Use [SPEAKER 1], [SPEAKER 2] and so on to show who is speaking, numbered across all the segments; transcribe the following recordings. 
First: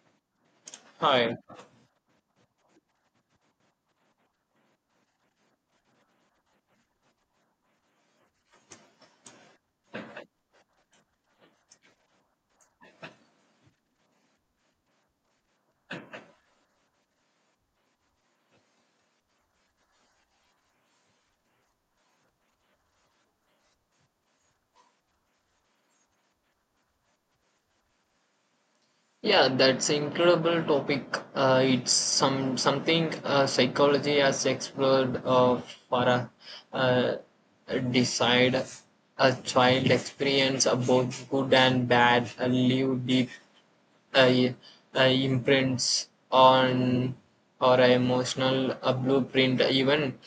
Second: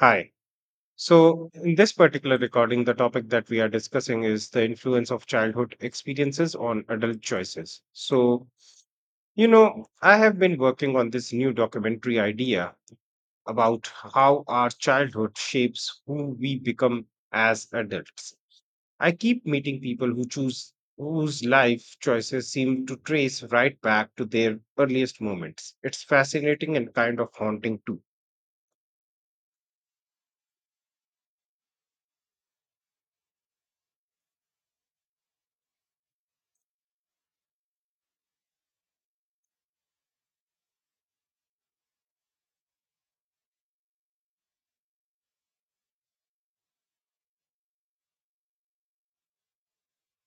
[SPEAKER 1] Hi.
[SPEAKER 2] Hi.
[SPEAKER 1] So, in this particular recording, the topic that we are discussing is the influence of childhood experiences on adult choices. So, you know, I have been working on this new documentary idea about how our childhood shapes who we become as adults. I keep meeting people who choose whose life choices seem to trace right back to their earliest moments. It's fascinating and kind of haunting too.
[SPEAKER 2] Yeah, that's incredible topic. It's something psychology has explored for a uh, decide a child experience of both good and bad leave deep uh, imprints on or emotional blueprint even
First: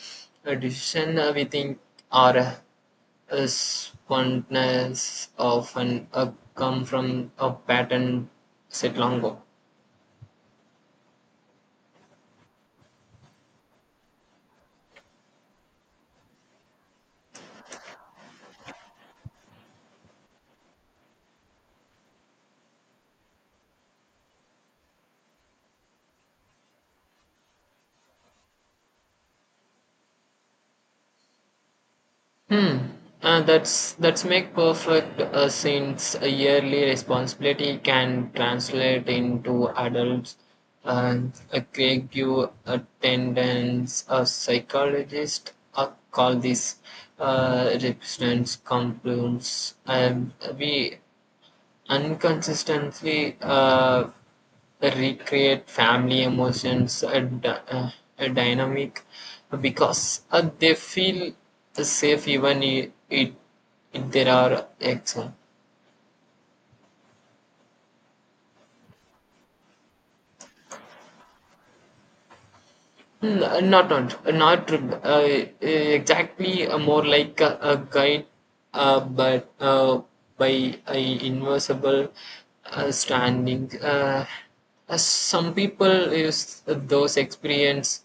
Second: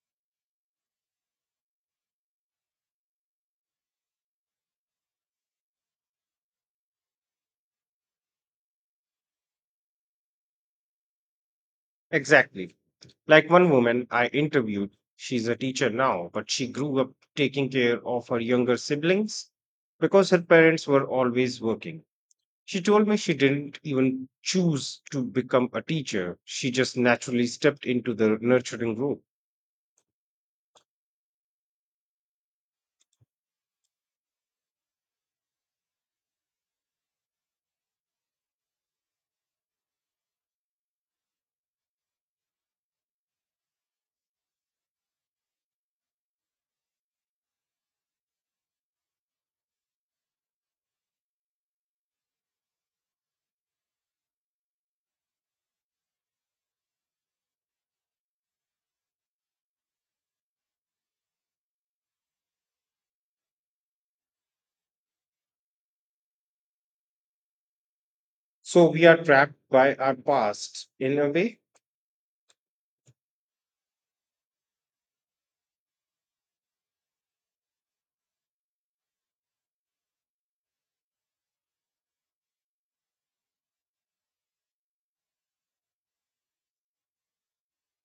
[SPEAKER 2] a decision we think or a spontaneous often up come from a pattern set long ago.
[SPEAKER 1] Exactly. Like one woman I interviewed, she's a teacher now, but she grew up taking care of her younger siblings because her parents were always working. She told me she didn't even choose to become a teacher, she just naturally stepped into the nurturing role.
[SPEAKER 2] Hmm. That's make perfect since a yearly responsibility can translate into adults and a creative attendance a psychologist call this represents compliance and we unconsistently recreate family emotions a, a dynamic because they feel safe even it, if there are exams.
[SPEAKER 1] So we are trapped by our past in a way.
[SPEAKER 2] Not not not exactly more like a guide but by a invisible standing some people use those experience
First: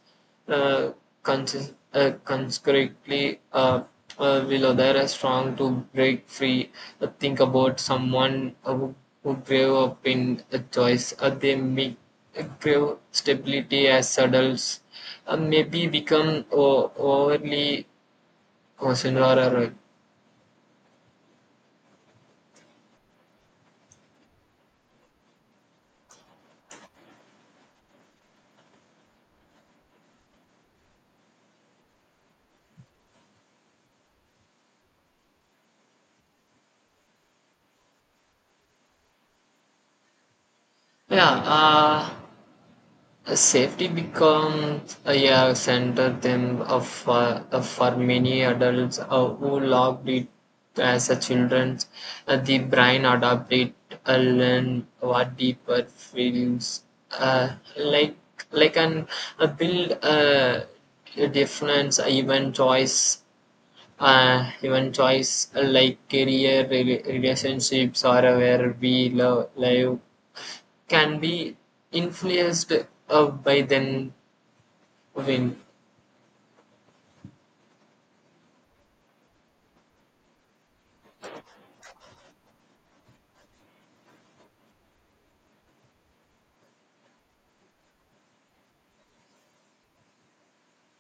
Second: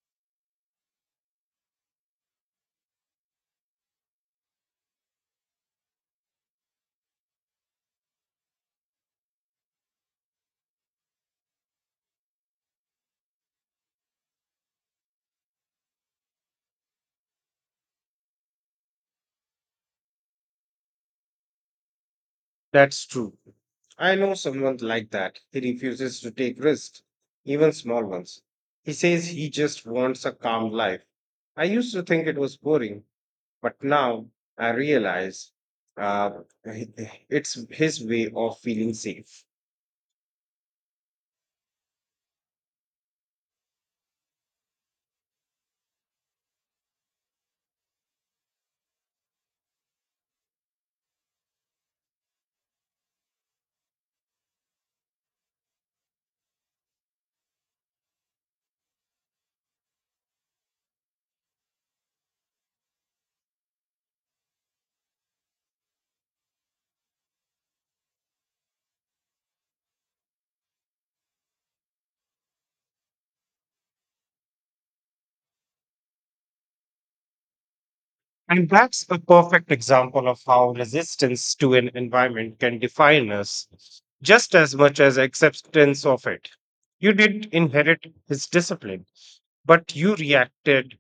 [SPEAKER 2] uh, conscious, conscriptly will other are strong to break free think about someone who grew up in a choice they make grew stability as adults maybe become overly concerned or
[SPEAKER 1] That's true. I know someone like that. He refuses to take risks, even small ones. He says he just wants a calm life. I used to think it was boring, but now I realize uh, it's his way of feeling safe.
[SPEAKER 2] yeah safety becomes yeah center them of for many adults who logged it as a children the brain adopt it learn what deeper feels uh, like like an build a difference even choice like career relationships or where we love live can be influenced by then when
[SPEAKER 1] And that's a perfect example of how resistance to an environment can define us just as much as acceptance of it. You didn't inherit his discipline, but you reacted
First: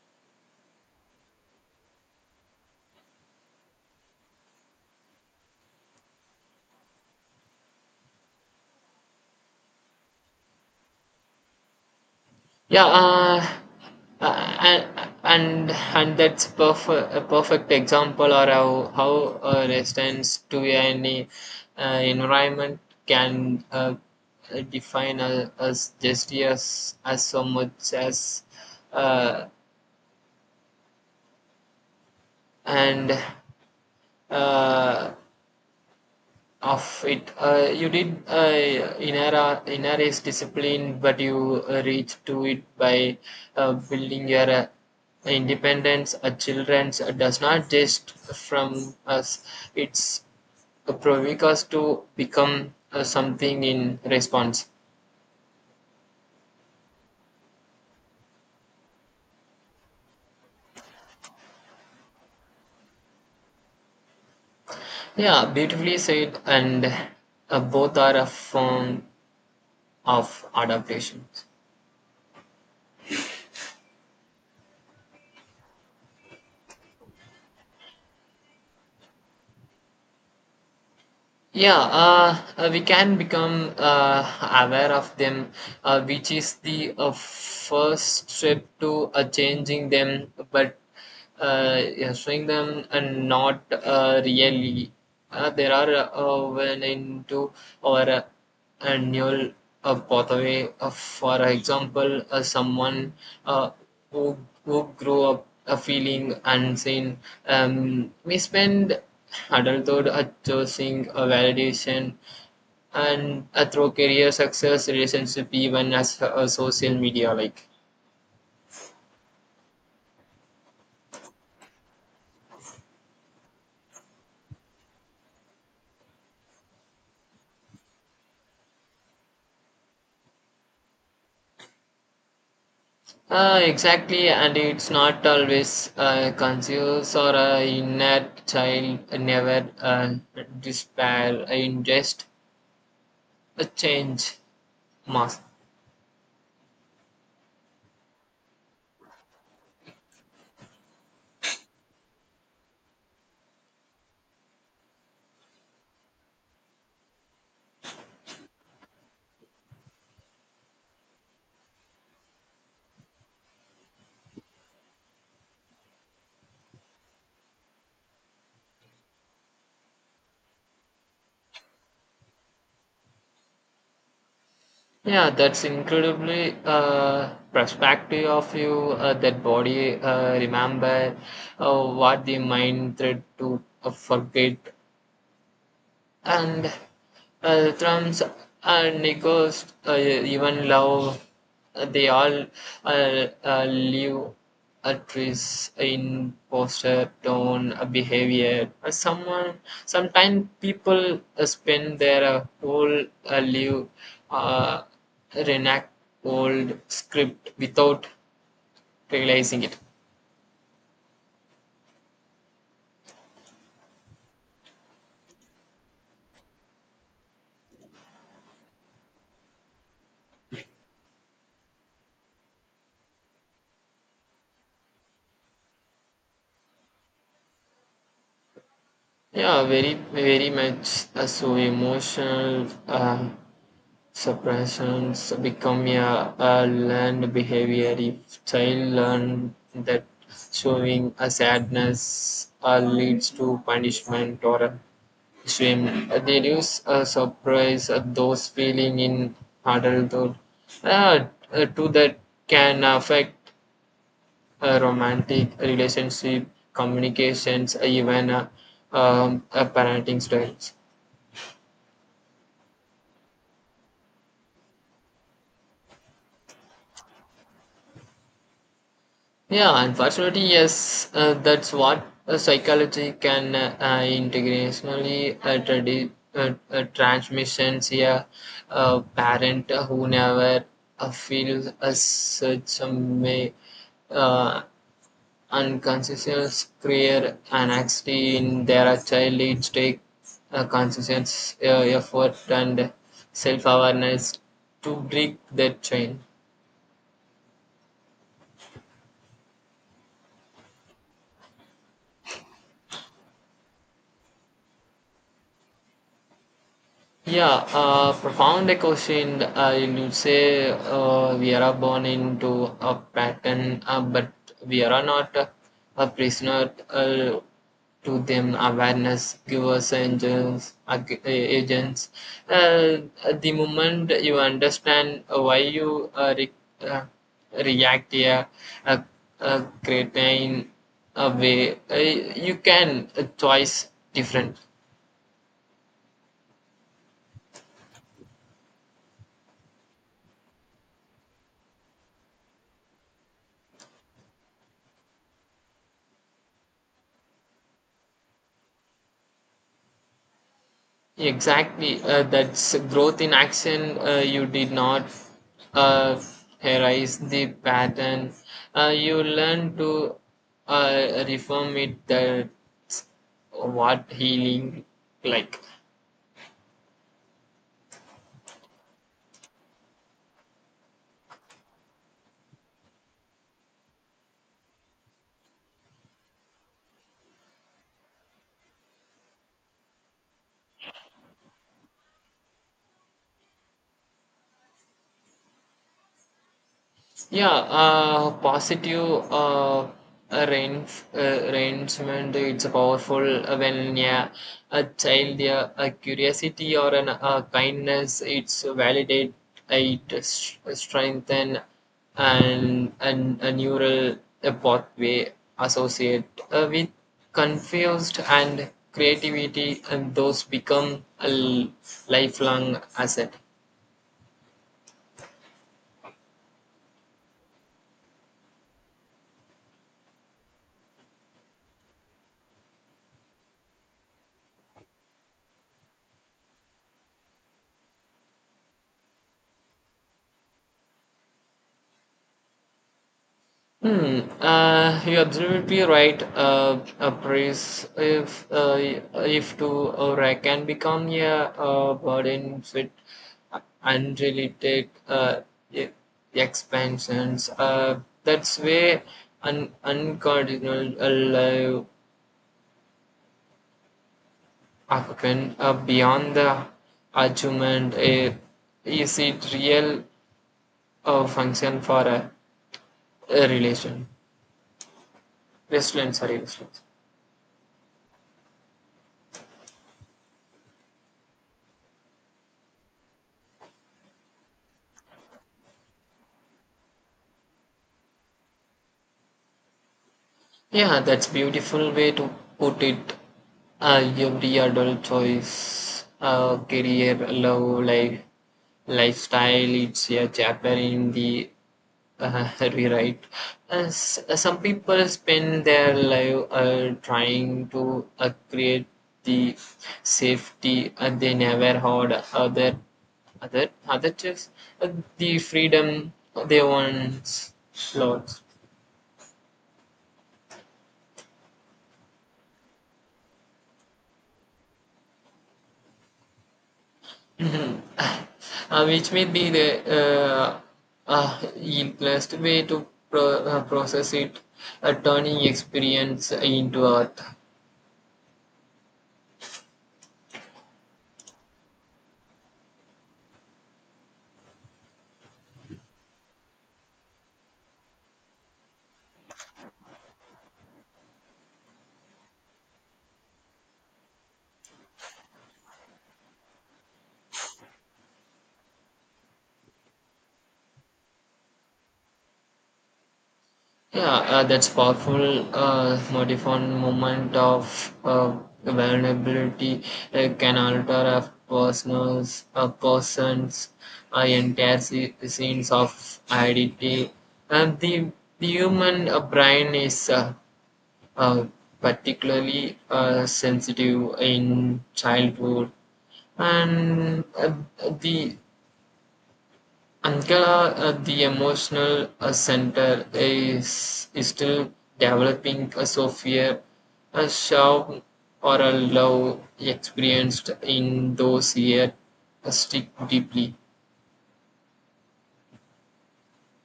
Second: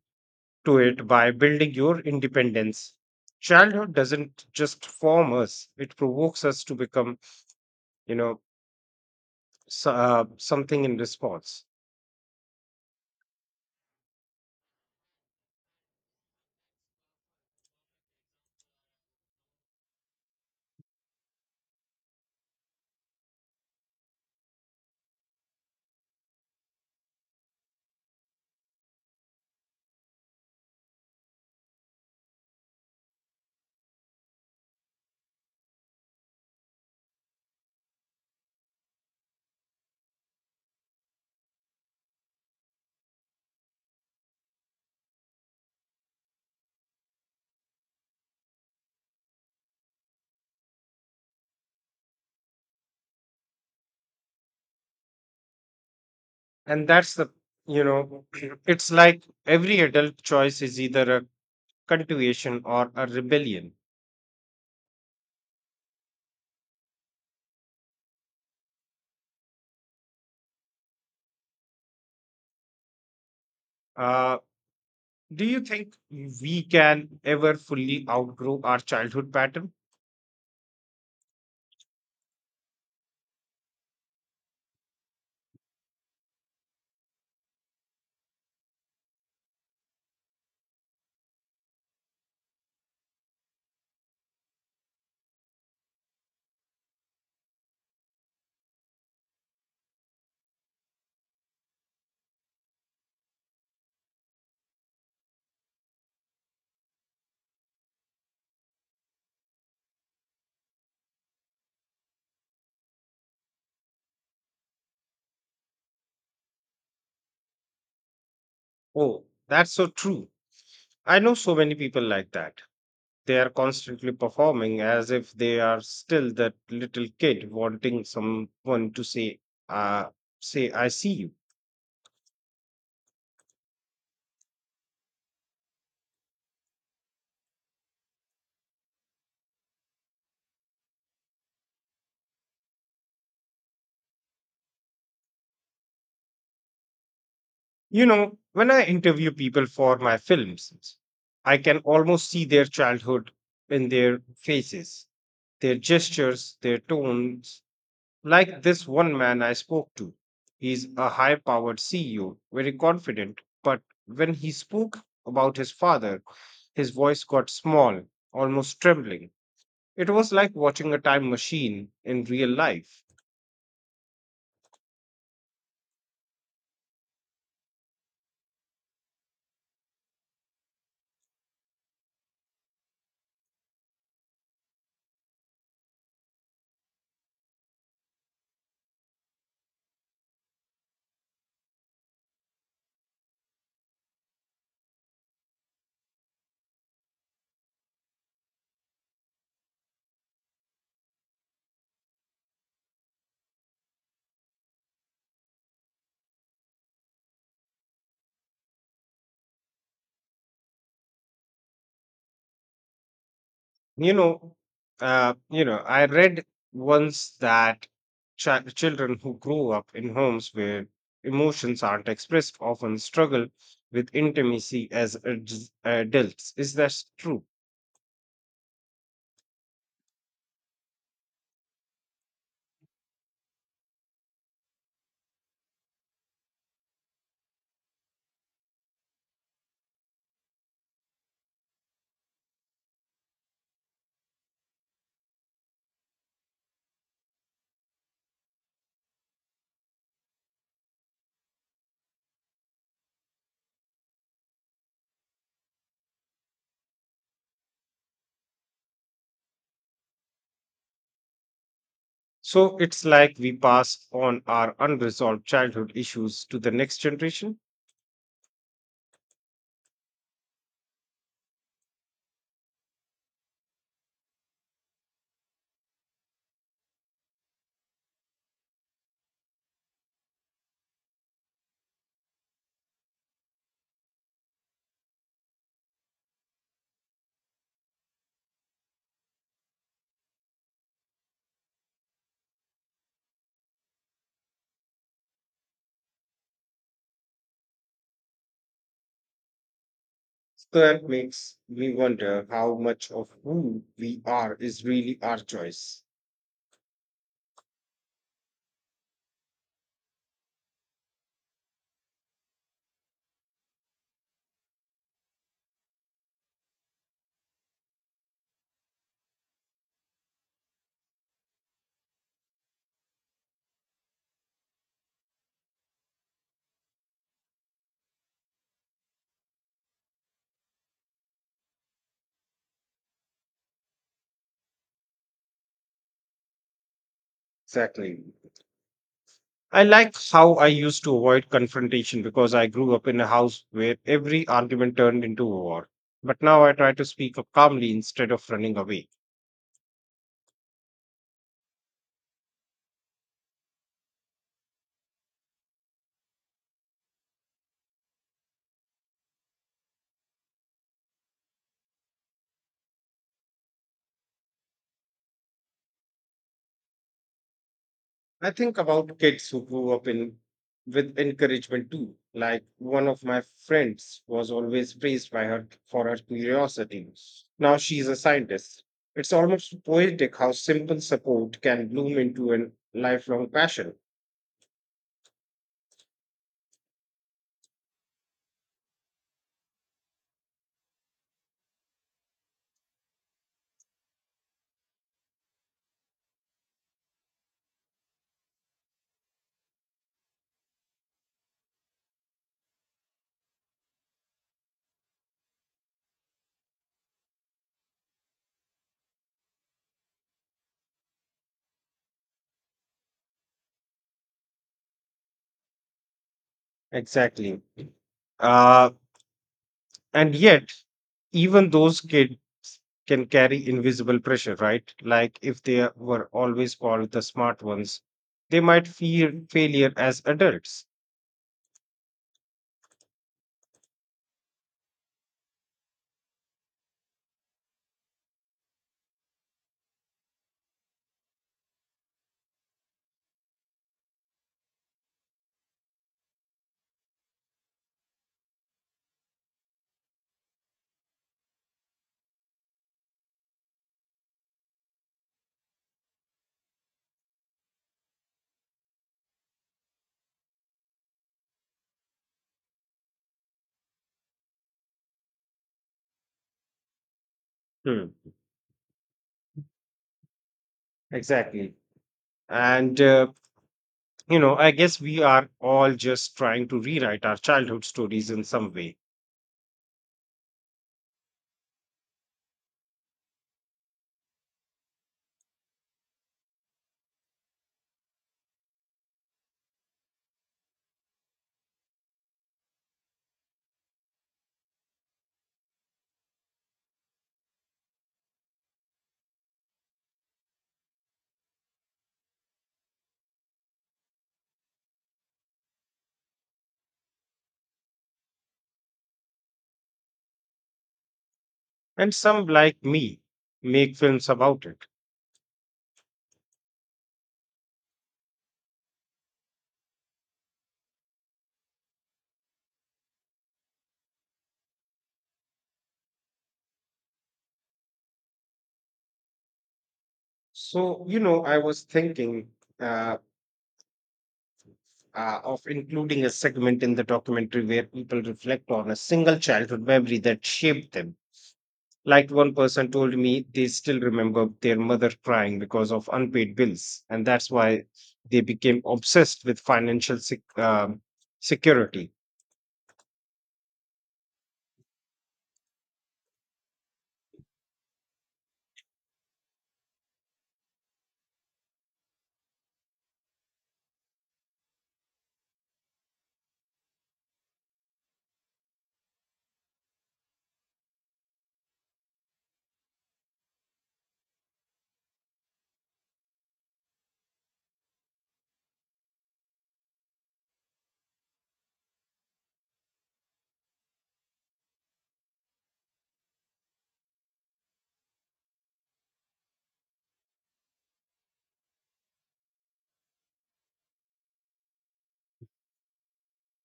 [SPEAKER 1] to it by building your independence. Childhood doesn't just form us, it provokes us to become, you know, so, something in response.
[SPEAKER 2] yeah uh, and that's perfect a perfect example or how a resistance to any environment can define us as just as so much as uh, and uh, of it, you did inherit is discipline, but you reach to it by building your independence. A children's does not just from us; it's provoke us to become something in response.
[SPEAKER 1] And that's the, you know, it's like every adult choice is either a continuation or a rebellion.
[SPEAKER 2] Yeah, beautifully said, and both are a form of adaptation.
[SPEAKER 1] uh, do you think we can ever fully outgrow our childhood pattern?
[SPEAKER 2] Yeah, we can become aware of them, which is the first step to changing them, but yeah, showing them and not really. There are when into or and annual pathway. For example, someone uh, who, who grew up feeling unseen may spend adulthood chasing a validation and through career success, relationship, even as social media like.
[SPEAKER 1] Oh, that's so true. I know so many people like that. They are constantly performing as if they are still that little kid wanting someone to say, uh, say, I see you.
[SPEAKER 2] Exactly, and it's not always conscious or inner child never despair, ingest a change. Mass.
[SPEAKER 1] You know, when I interview people for my films, I can almost see their childhood in their faces, their gestures, their tones. Like this one man I spoke to. He's a high powered CEO, very confident, but when he spoke about his father, his voice got small, almost trembling. It was like watching a time machine in real life.
[SPEAKER 2] Yeah, that's incredibly perspective of you. That body remember what the mind tried to forget and drums and echoes, even love, they all leave a trace in posture, tone, behavior. Sometimes people spend their whole life uh, reenact old script without realizing it.
[SPEAKER 1] You know, I read once that children who grow up in homes where emotions aren't expressed often struggle with intimacy as adults. Is that true?
[SPEAKER 2] Yeah, very, very much so emotional. Suppressions become a learned behavior if child learn that showing a sadness leads to punishment or a shame. They use a surprise those feeling in adulthood uh, to that can affect romantic relationship, communications, even parenting styles.
[SPEAKER 1] So it's like we pass on our unresolved childhood issues to the next generation.
[SPEAKER 2] Yeah, unfortunately, yes, that's what psychology can integrationally transmissions here. A parent who never feels as such some way uh, unconscious clear anxiety in their child leads take conscious effort and self-awareness to break that chain.
[SPEAKER 1] So that makes me wonder how much of who we are is really our choice.
[SPEAKER 2] Yeah, profound question. I would say we are born into a pattern, but we are not a prisoner to them. Awareness give us agents. Agents. Uh, the moment you understand why you uh, react here, a, a creatine a way, you can choice different.
[SPEAKER 1] Exactly. I like how I used to avoid confrontation because I grew up in a house where every argument turned into a war. But now I try to speak up calmly instead of running away.
[SPEAKER 2] Exactly. That's growth in action. You did not uh, erase the pattern. You learn to reform it. That's what healing like.
[SPEAKER 1] I think about kids who grew up in with encouragement too. Like one of my friends was always praised by her for her curiosity. Now she's a scientist. It's almost poetic how simple support can bloom into a lifelong passion.
[SPEAKER 2] Yeah, positive arrangement. It's powerful when yeah, a child, yeah, a curiosity or an kindness. It's validate, it strengthen, and a neural pathway associate with confused and creativity, and those become a lifelong asset.
[SPEAKER 1] Exactly. Uh, and yet, even those kids can carry invisible pressure, right? Like if they were always called the smart ones, they might fear failure as adults.
[SPEAKER 2] Hmm. You're absolutely right. A praise, if to or I can become yeah, a burden with unrelated e- expansions. That's way an uncardinal alive African beyond the argument. Is it real function for a relation? Restaurant, sorry, restaurant.
[SPEAKER 1] Hmm. Exactly. And, you know, I guess we are all just trying to rewrite our childhood stories in some way.
[SPEAKER 2] Yeah, that's beautiful way to put it. Every adult choice, career, love, life, lifestyle, it's a chapter in the rewrite. Some people spend their life trying to create the safety they never had. Other just uh, the freedom they once lost.
[SPEAKER 1] And some, like me, make films about it.
[SPEAKER 2] Mhm. Which may be the uh, uh, simplest way to process it, turning experience into art.
[SPEAKER 1] So, you know, I was thinking, uh, of including a segment in the documentary where people reflect on a single childhood memory that shaped them. Like one person told me they still remember their mother crying because of unpaid bills. And that's why they became obsessed with financial security.
[SPEAKER 2] Yeah, that's powerful modifying moment of uh, vulnerability can alter a person's entire sense of identity. And the human brain is uh, particularly sensitive in childhood and the Ankara, the emotional center is still developing. So fear, a shock or a love experienced in those years stick deeply.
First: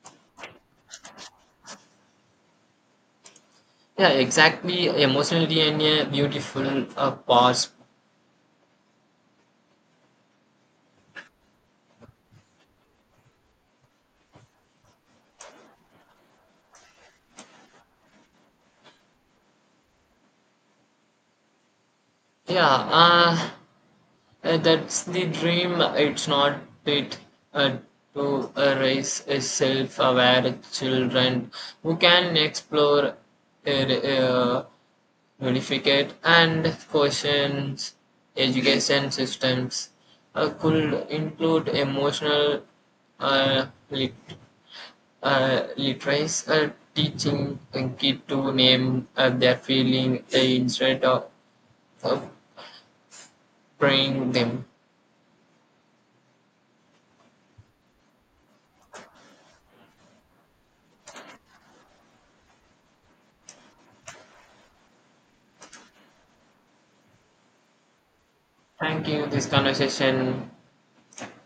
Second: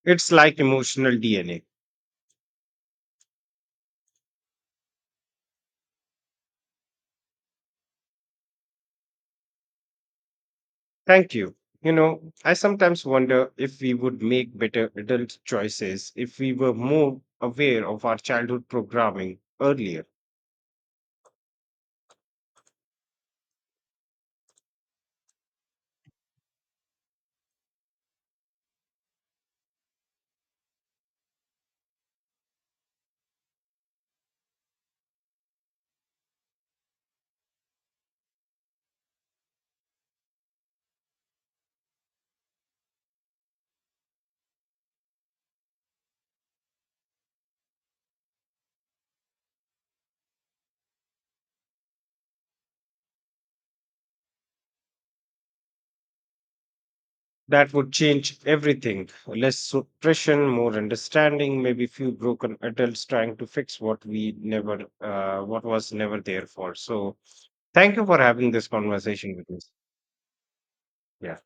[SPEAKER 1] It's like emotional DNA.
[SPEAKER 2] Yeah, exactly. Emotional DNA, beautiful parts.
[SPEAKER 1] Thank you. You know, I sometimes wonder if we would make better adult choices if we were more aware of our childhood programming earlier.
[SPEAKER 2] Yeah, that's the dream, it's not it. Uh, to raise a self aware children who can explore, uh, uh, verificate, and question education systems. Could include emotional uh, lit- literacy, teaching a kid to name their feeling instead of praying them.
[SPEAKER 1] That would change everything. Less suppression, more understanding, maybe few broken adults trying to fix what we never, what was never there for. So, thank you for having this
[SPEAKER 2] Thank you.
[SPEAKER 1] conversation
[SPEAKER 2] This
[SPEAKER 1] with us.
[SPEAKER 2] conversation.
[SPEAKER 1] Yeah.